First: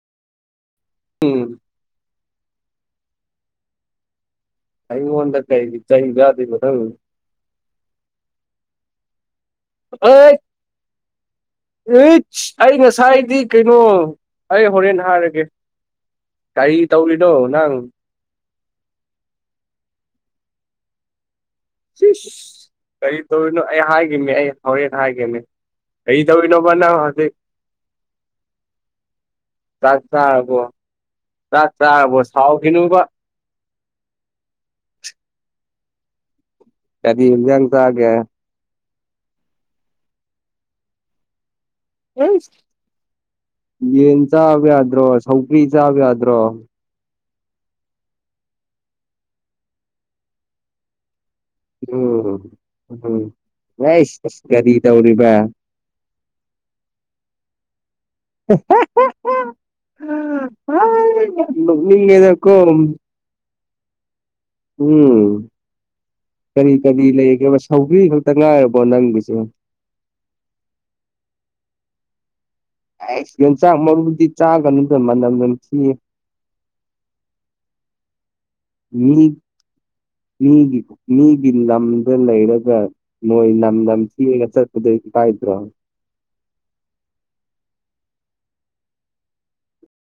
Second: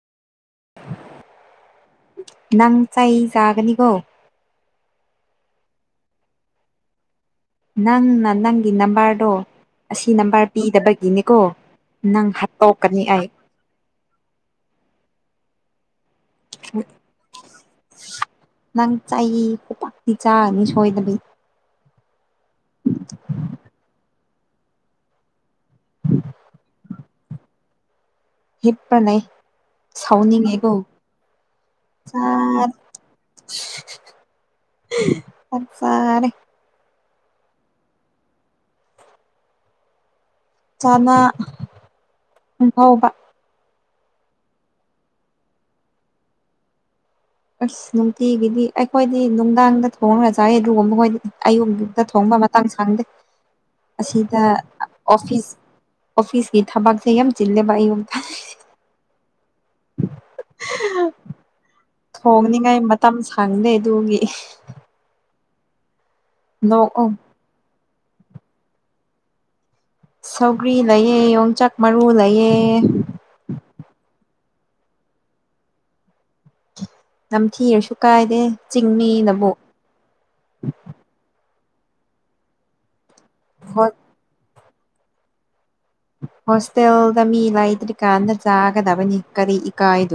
ꯎꯝ ꯅꯪ ꯆꯩ ꯆꯥꯒꯅꯤꯀꯣ ꯑꯩꯉꯣꯟꯗ ꯀꯩꯒꯤ ꯆꯩ ꯆꯥꯗꯨꯏꯕ ꯅꯪ ꯅꯪꯅ ꯅꯪꯒꯤ ꯅꯝꯕꯔꯗꯣ ꯑꯁꯤ ꯑꯩ ꯅꯝꯕꯔ ꯄꯤꯗꯕꯒꯤꯅꯤꯀꯣ ꯅꯪ ꯏꯁ ꯑꯩ ꯍꯥꯠꯇꯣꯛꯀꯅꯤ ꯑꯩ ꯉꯁꯥꯏꯗꯤ ꯀꯩꯅꯣ ꯑꯩ ꯍꯣꯔꯦꯟ ꯍꯥꯏꯔꯒꯦ ꯀꯔꯤ ꯇꯧꯔꯤꯅꯣ ꯅꯪ [unintelligible] ꯆꯥꯅꯤ ꯁꯣꯏꯗꯕꯤ ꯀꯔꯤꯇꯧꯔꯤꯅꯣ ꯑꯩ ꯍꯣꯔꯦꯟ ꯍꯥꯏꯒꯦꯅꯦ ꯀꯔꯤ ꯇꯧꯔꯤꯅꯣꯕ ꯅꯪ ꯍꯧꯖꯤꯛ ꯍꯤꯞꯄ ꯂꯩ ꯆꯥꯛ ꯆꯥꯔꯕꯣ ꯁꯥꯎꯅꯤꯡꯉꯦꯀꯣ ꯆꯥꯛ ꯆꯥꯔꯕꯣ ꯁꯥꯎꯈꯤꯅꯨꯕ ꯆꯥꯛ ꯆꯔꯦ ꯀꯔꯤ ꯑꯦꯟꯖꯥꯡ ꯆꯥꯒꯦ ꯆꯅꯥ ꯏꯁ ꯉꯧꯕ ꯌꯦꯟ ꯆꯥꯕ ꯌꯥꯗ꯭ꯔꯣ ꯁꯧꯒ꯭ꯔꯤ ꯆꯥꯕ ꯌꯥꯗ꯭ꯔꯣ ꯑꯁ ꯅꯨꯡꯇꯤꯒꯤꯗꯤ ꯑꯩꯈꯣꯏꯗꯤ ꯅꯨꯡꯗꯥꯡꯗ ꯊꯣꯡꯉꯒ ꯆꯥꯏꯌꯦ ꯑꯗꯨꯒꯨꯝꯕꯗꯨꯗꯤ ꯑꯌꯨꯛꯛꯇ ꯎꯝ ꯊꯣꯡꯕ ꯃꯇꯝ ꯁꯡꯗꯦ ꯎꯝ ꯑꯩꯁ ꯑꯁꯤꯗ ꯀꯔꯤ ꯇꯧꯔꯤꯕ ꯑꯣꯐꯤꯁ ꯑꯣꯐꯤꯁꯀꯤ ꯊꯕꯛꯁꯦ ꯌꯥꯝ ꯆꯤꯜꯂꯦꯕ ꯑꯌꯨꯛꯁꯤꯗꯤ ꯅꯣꯛꯅꯤꯡꯉꯦꯗꯀꯣ ꯊꯣꯡꯅꯤꯡꯉꯥꯏ ꯃꯇꯝ ꯁꯪꯗꯦ ꯑꯗꯨꯒꯤꯅꯦ ꯎꯝ ꯀꯔꯤ ꯀꯔꯤ ꯅꯣꯛꯑꯣ ꯂꯩꯒꯦ ꯁꯧꯒ꯭ꯔꯤ ꯈꯛꯇ ꯉꯥꯏꯔꯕꯣ ꯅꯪꯒꯤꯁꯦ ꯁꯧꯒ꯭ꯔꯤ ꯂꯩ, ꯌꯣꯡꯆꯥꯛ ꯃꯔꯨꯁꯨ ꯂꯩ꯫ ꯌꯣꯡꯆꯥꯛ ꯃꯔꯨꯗꯤ ꯆꯥꯒꯅꯨꯗ ꯃꯅꯝ ꯅꯝꯊꯤꯌꯦ꯫ ꯅꯝꯊꯤꯔꯁꯨꯨ ꯀꯥꯏꯗꯦ ꯃꯤ ꯆꯤꯡꯃꯤꯅꯕꯨ ꯃꯤꯒꯤ ꯃꯤꯒꯤ ꯂꯝꯗ ꯂꯩꯔꯒ ꯅꯣꯏ ꯅꯝꯊꯤꯔꯒ ꯆꯠꯄꯗꯣ ꯏꯀꯥꯏꯗ꯭ꯔꯣ ꯍꯣꯁꯇꯦꯜꯗ ꯃꯤ ꯂꯩꯇ꯭ꯔꯤ ꯀꯥꯟꯗ ꯆꯥꯒꯗꯕꯅꯤ ꯀꯔꯤꯒꯤ ꯏꯀꯥꯏꯗꯣꯏꯅꯣ